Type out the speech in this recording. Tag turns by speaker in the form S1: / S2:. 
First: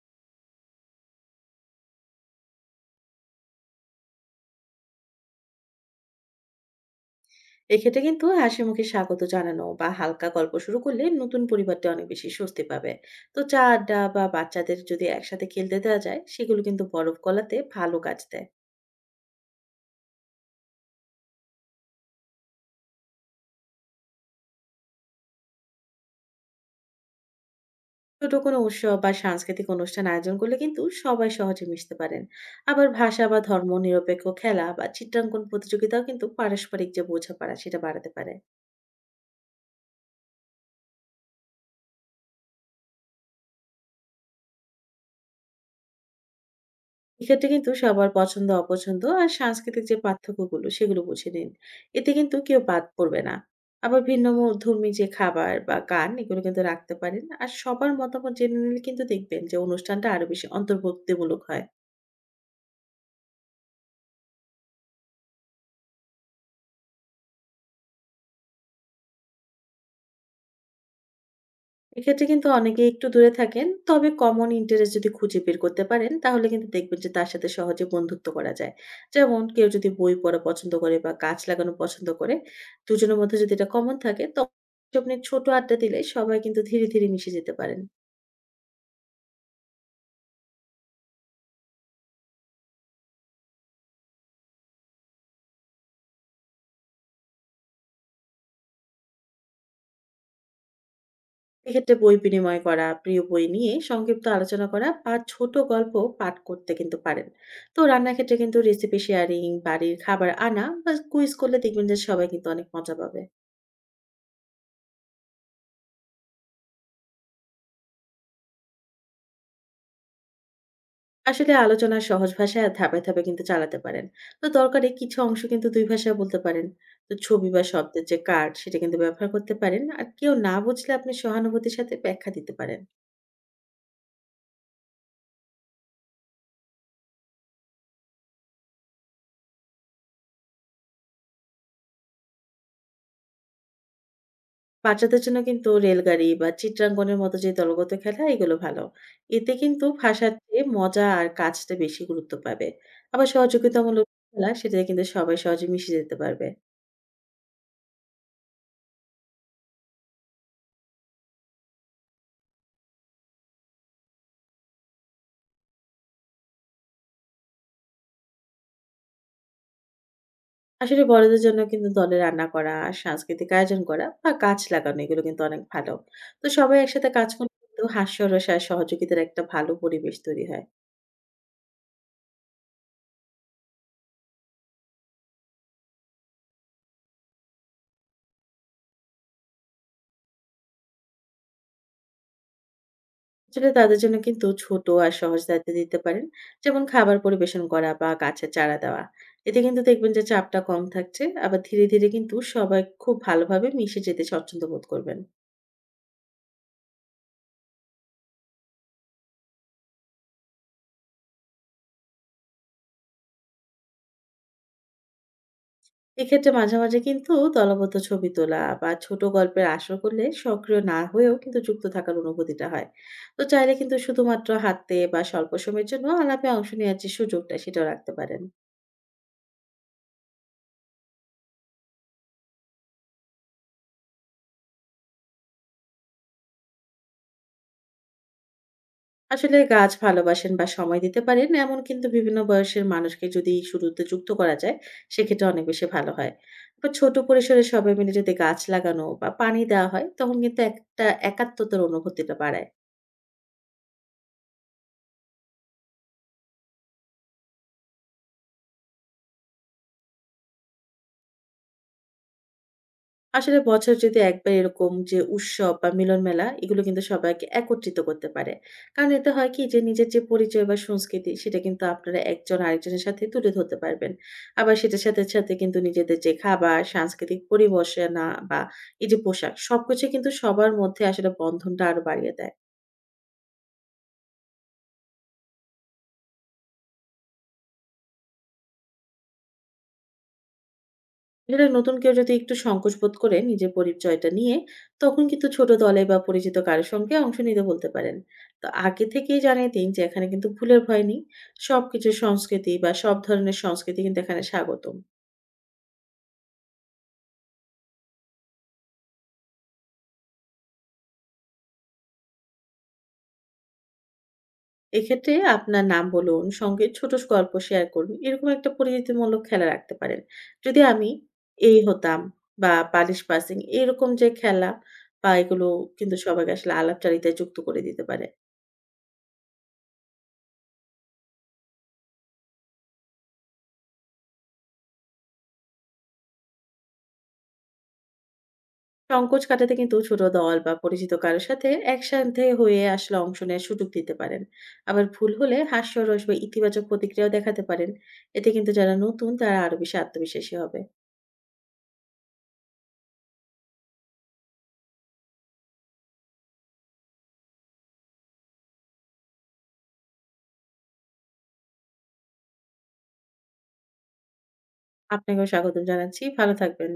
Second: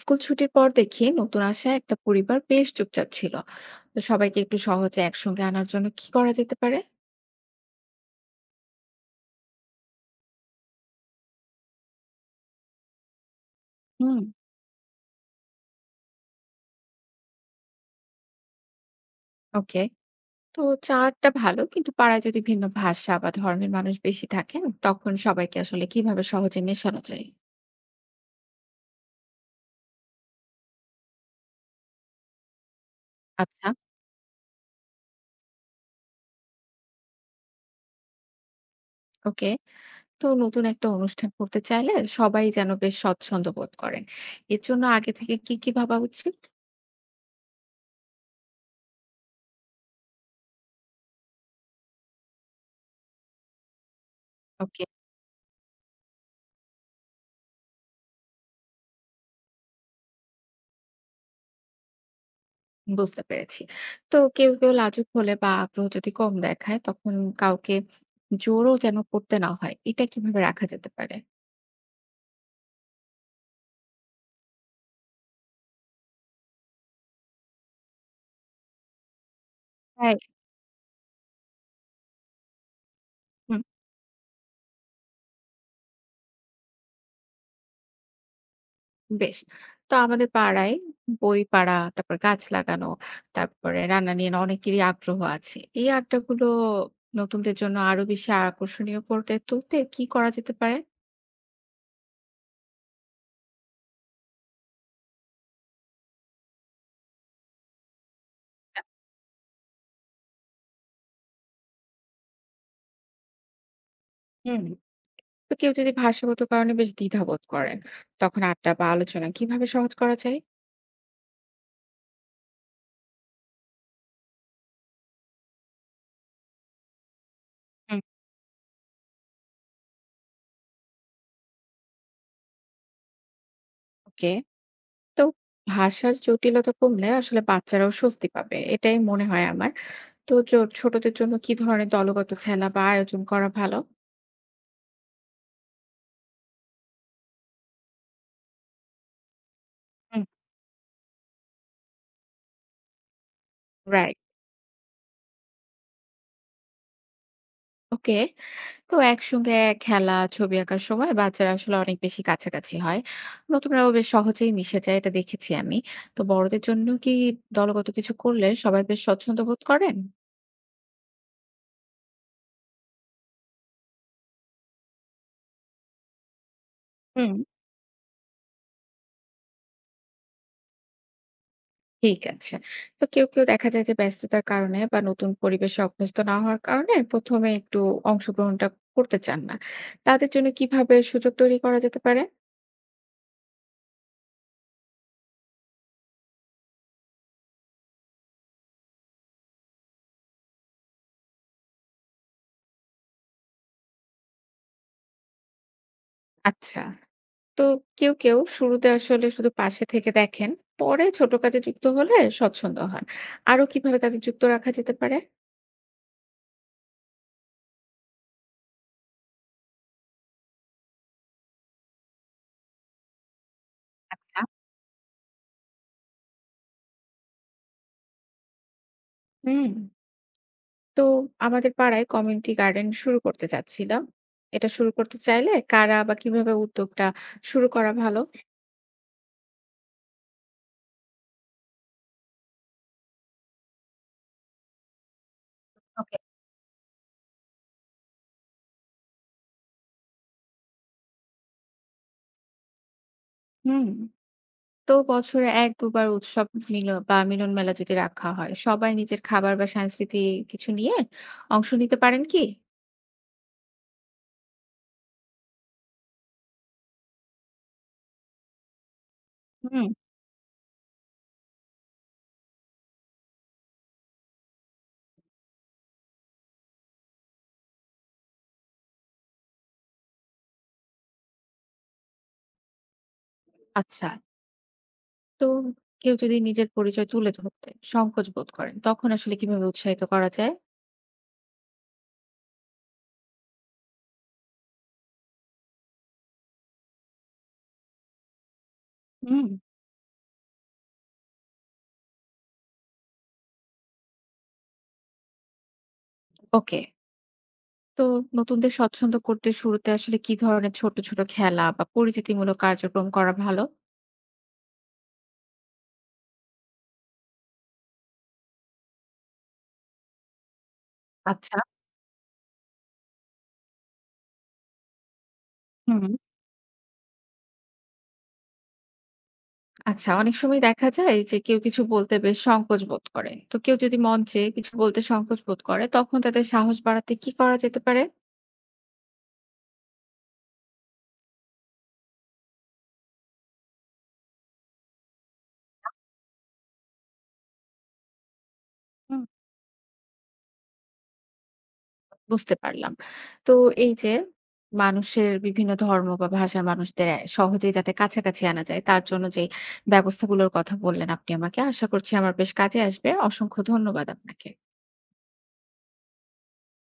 S1: School ছুটির পর দেখি নতুন আসা একটা পরিবার বেশ চুপচাপ ছিল। তো সবাইকে একটু সহজে একসঙ্গে আনার জন্য কি করা যেতে পারে?
S2: এক্ষেত্রে কিন্তু হাসিমুখে স্বাগত জানানো বা হালকা গল্প শুরু করলে নতুন পরিবারটা অনেক বেশি স্বস্তি পাবে। তো চা আড্ডা
S1: হুম।
S2: বা বাচ্চাদের যদি একসাথে খেলতে দেওয়া যায় সেগুলো কিন্তু বরফ গলাতে ভালো কাজ দেয়।
S1: ওকে। তো চাটা ভালো, কিন্তু পাড়ায় যদি ভিন্ন ভাষা বা ধর্মের মানুষ বেশি থাকেন, তখন সবাইকে আসলে কিভাবে সহজে মেশানো যায়?
S2: ছোট কোনো উৎসব বা সাংস্কৃতিক অনুষ্ঠান আয়োজন করলে কিন্তু সবাই সহজে মিশতে পারেন। আবার ভাষা বা
S1: আচ্ছা।
S2: ধর্ম নিরপেক্ষ খেলা বা চিত্রাঙ্কন প্রতিযোগিতাও কিন্তু পারস্পরিক যে বোঝাপড়া সেটা বাড়াতে পারে।
S1: ওকে। তো নতুন একটা অনুষ্ঠান করতে চাইলে সবাই যেন বেশ স্বচ্ছন্দ বোধ করেন, এর জন্য আগে থেকে কি কি ভাবা উচিত?
S2: এক্ষেত্রে কিন্তু সবার পছন্দ অপছন্দ আর সাংস্কৃতিক যে পার্থক্যগুলো সেগুলো বুঝে নিন। এতে কিন্তু কেউ বাদ পড়বে না। আবার ভিন্ন মো-
S1: ওকে,
S2: ধর্মী যে খাবার বা গান এগুলো কিন্তু রাখতে পারেন, আর সবার মতামত জেনে নিলে কিন্তু দেখবেন যে অনুষ্ঠানটা আরো বেশি অন্তর্ভুক্তিমূলক হয়।
S1: বুঝতে পেরেছি। তো কেউ, কেউ লাজুক হলে বা আগ্রহ যদি কম দেখায়, তখন কাউকে জোরও যেন করতে না হয়, এটা কিভাবে রাখা যেতে পারে?
S2: এক্ষেত্রে কিন্তু অনেকেই একটু দূরে থাকেন। তবে কমন ইন্টারেস্ট যদি খুঁজে বের করতে পারেন, তাহলে কিন্তু দেখবেন যে তার সাথে সহজে বন্ধুত্ব করা যায়। যেমন কেউ যদি বই
S1: রাইট।
S2: পড়া পছন্দ করে বা গাছ লাগানো পছন্দ করে, দুজনের মধ্যে যদি
S1: হুম।
S2: এটা কমন থাকে, তখন আপনি ছোট আড্ডা দিলে সবাই কিন্তু ধীরে ধীরে মিশে যেতে পারেন।
S1: বেশ। তো আমাদের পাড়ায় বই পাড়া, তারপর গাছ লাগানো, তারপরে রান্না নিয়ে না অনেকেরই আগ্রহ আছে। এই আড্ডাগুলো নতুনদের জন্য আরো বেশি আকর্ষণীয় করে তুলতে কি করা যেতে পারে?
S2: এক্ষেত্রে বই বিনিময় করা, প্রিয় বই নিয়ে সংক্ষিপ্ত আলোচনা করা বা ছোট গল্প পাঠ করতে কিন্তু পারেন। তো রান্নার ক্ষেত্রে কিন্তু রেসিপি শেয়ারিং, বাড়ির খাবার আনা বা কুইজ করলে দেখবেন যে সবাই কিন্তু অনেক মজা পাবে।
S1: হুম। তো কেউ যদি ভাষাগত কারণে বেশ দ্বিধাবোধ করেন, তখন আড্ডা বা আলোচনা কিভাবে সহজ করা যায়?
S2: আসলে আলোচনা সহজ ভাষায় আর ধাপে ধাপে কিন্তু চালাতে পারেন। তো দরকারে কিছু অংশ কিন্তু ২ ভাষায় বলতে পারেন। তো ছবি বা
S1: হুম।
S2: শব্দের যে কার্ড সেটা কিন্তু ব্যবহার করতে পারেন। আর কেউ না বুঝলে আপনি সহানুভূতির সাথে ব্যাখ্যা দিতে পারেন।
S1: ওকে। তো ভাষার জটিলতা কমলে আসলে বাচ্চারাও স্বস্তি পাবে, এটাই মনে হয় আমার। তো চ ছোটদের জন্য কি ধরনের দলগত খেলা বা আয়োজন করা ভালো?
S2: বাচ্চাদের জন্য কিন্তু রেলগাড়ি বা চিত্রাঙ্কনের মতো যে দলগত খেলা এগুলো ভালো। এতে কিন্তু
S1: হুম।
S2: ভাষার চেয়ে মজা আর কাজটা বেশি গুরুত্ব পাবে। আবার সহযোগিতামূলক
S1: রাইট।
S2: খেলা সেটাতে কিন্তু সবাই সহজে মিশে যেতে পারবে।
S1: ওকে। তো একসঙ্গে খেলা, ছবি আঁকার সময় বাচ্চারা আসলে অনেক বেশি কাছাকাছি হয়। নতুনরাও বেশ সহজেই মিশে যায়, এটা দেখেছি আমি। তো বড়দের জন্য কি দলগত কিছু করলে সবাই বেশ স্বচ্ছন্দ বোধ করেন?
S2: আসলে বড়দের জন্য কিন্তু দলে রান্না করা, সাংস্কৃতিক আয়োজন করা বা গাছ লাগানো এগুলো কিন্তু অনেক ভালো। তো সবাই একসাথে কাজ
S1: হুম।
S2: করলে কিন্তু হাস্যরস আর সহযোগিতার একটা ভালো পরিবেশ তৈরি হয়।
S1: ঠিক আছে। তো কেউ, কেউ দেখা যায় যে ব্যস্ততার কারণে বা নতুন পরিবেশে অভ্যস্ত না হওয়ার কারণে ১ম এ একটু অংশগ্রহণটা করতে চান না। তাদের জন্য কিভাবে সুযোগ তৈরি করা যেতে পারে?
S2: আসলে তাদের জন্য কিন্তু ছোট আর সহজ দায়িত্ব দিতে পারেন। যেমন খাবার পরিবেশন করা বা গাছের চারা দেওয়া। এতে কিন্তু দেখবেন যে চাপটা কম থাকছে। আবার ধীরে ধীরে কিন্তু সবাই খুব ভালোভাবে মিশে যেতে স্বচ্ছন্দ বোধ করবেন।
S1: আচ্ছা। তো কেউ, কেউ শুরুতে আসলে শুধু পাশে থেকে দেখেন, পরে ছোট কাজে যুক্ত হলে স্বচ্ছন্দ হন। আরো কিভাবে তাদের যুক্ত রাখা যেতে পারে?
S2: এক্ষেত্রে মাঝে মাঝে কিন্তু দলবদ্ধ ছবি তোলা বা ছোট গল্পের আসর করলে সক্রিয় না হয়েও কিন্তু যুক্ত থাকার অনুভূতিটা হয়। তো চাইলে কিন্তু
S1: আচ্ছা।
S2: শুধুমাত্র হাঁটতে বা স্বল্প সময়ের জন্য আলাপে অংশ নেওয়ার যে সুযোগটা সেটাও রাখতে পারেন।
S1: হুম। তো আমাদের পাড়ায় কমিউনিটি গার্ডেন শুরু করতে চাচ্ছিলাম। এটা শুরু করতে চাইলে কারা বা কিভাবে উদ্যোগটা শুরু করা ভালো?
S2: আসলে গাছ ভালোবাসেন বা সময় দিতে পারেন এমন কিন্তু বিভিন্ন বয়সের মানুষকে যদি শুরুতে যুক্ত করা যায় সেক্ষেত্রে অনেক বেশি ভালো
S1: ওকে।
S2: হয়। আবার ছোট পরিসরে সবাই মিলে যদি গাছ লাগানো বা পানি দেওয়া হয় তখন কিন্তু একটা একাত্মতার অনুভূতিটা বাড়ায়।
S1: হুম। তো বছরে ১-২ বার উৎসব মিল বা মিলন মেলা যদি রাখা হয়, সবাই নিজের খাবার বা সাংস্কৃতিক কিছু নিয়ে অংশ নিতে পারেন কি?
S2: আসলে বছর যদি একবার এরকম যে উৎসব বা মিলন মেলা এগুলো কিন্তু সবাইকে একত্রিত করতে পারে। কারণ এতে হয় কি যে
S1: হুম।
S2: নিজের যে পরিচয় বা সংস্কৃতি সেটা কিন্তু আপনারা একজন আরেকজনের সাথে তুলে ধরতে পারবেন। আবার সেটার সাথে সাথে কিন্তু নিজেদের যে খাবার, সাংস্কৃতিক পরিবেশনা বা এই যে পোশাক সবকিছু কিন্তু সবার মধ্যে আসলে বন্ধনটা আরো বাড়িয়ে দেয়।
S1: আচ্ছা। তো কেউ যদি নিজের পরিচয় তুলে ধরতে সংকোচ বোধ করেন, তখন আসলে কিভাবে উৎসাহিত করা যায়?
S2: আসলে নতুন কেউ যদি একটু সংকোচ বোধ করে নিজের পরিচয়টা নিয়ে, তখন কিন্তু ছোট দলে বা পরিচিত কারোর সঙ্গে অংশ নিতে বলতে পারেন। তো আগে থেকেই
S1: হুম।
S2: জানিয়ে দিন যে এখানে কিন্তু ভুলের ভয় নেই। সবকিছু সংস্কৃতি বা সব ধরনের সংস্কৃতি কিন্তু এখানে স্বাগতম।
S1: ওকে। তো নতুনদের স্বচ্ছন্দ করতে শুরুতে আসলে কি ধরনের ছোট, ছোট খেলা বা পরিচিতিমূলক কার্যক্রম করা ভালো?
S2: এক্ষেত্রে আপনার নাম বলুন, সঙ্গে ছোট গল্প শেয়ার করুন, এরকম একটা পরিচিতিমূলক খেলা রাখতে পারেন। যদি আমি
S1: আচ্ছা।
S2: এই হতাম বা পালিশ পাসিং এরকম যে খেলা বা এগুলো
S1: হুম।
S2: কিন্তু সবাইকে আসলে আলাপচারিতায় যুক্ত করে দিতে পারে।
S1: আচ্ছা, অনেক সময় দেখা যায় যে কেউ কিছু বলতে বেশ সংকোচ বোধ করে। তো কেউ যদি মঞ্চে কিছু বলতে সংকোচ বোধ করে, তখন তাদের সাহস বাড়াতে কি করা যেতে পারে?
S2: সংকোচ কাটাতে কিন্তু ছোট দল বা পরিচিত কারো সাথে একসাথে হয়ে আসলে অংশ নেওয়ার সুযোগ দিতে পারেন। আবার ভুল হলে হাস্যরস বা ইতিবাচক প্রতিক্রিয়াও দেখাতে পারেন। এতে কিন্তু যারা
S1: হুম,
S2: নতুন তারা আরো বেশি আত্মবিশ্বাসী হবে।
S1: বুঝতে পারলাম। তো এই যে মানুষের বিভিন্ন ধর্ম বা ভাষার মানুষদের সহজেই যাতে কাছাকাছি আনা যায়, তার জন্য যে ব্যবস্থাগুলোর কথা বললেন আপনি আমাকে, আশা করছি আমার বেশ কাজে আসবে। অসংখ্য ধন্যবাদ আপনাকে।
S2: আপনাকেও স্বাগতম জানাচ্ছি, ভালো থাকবেন।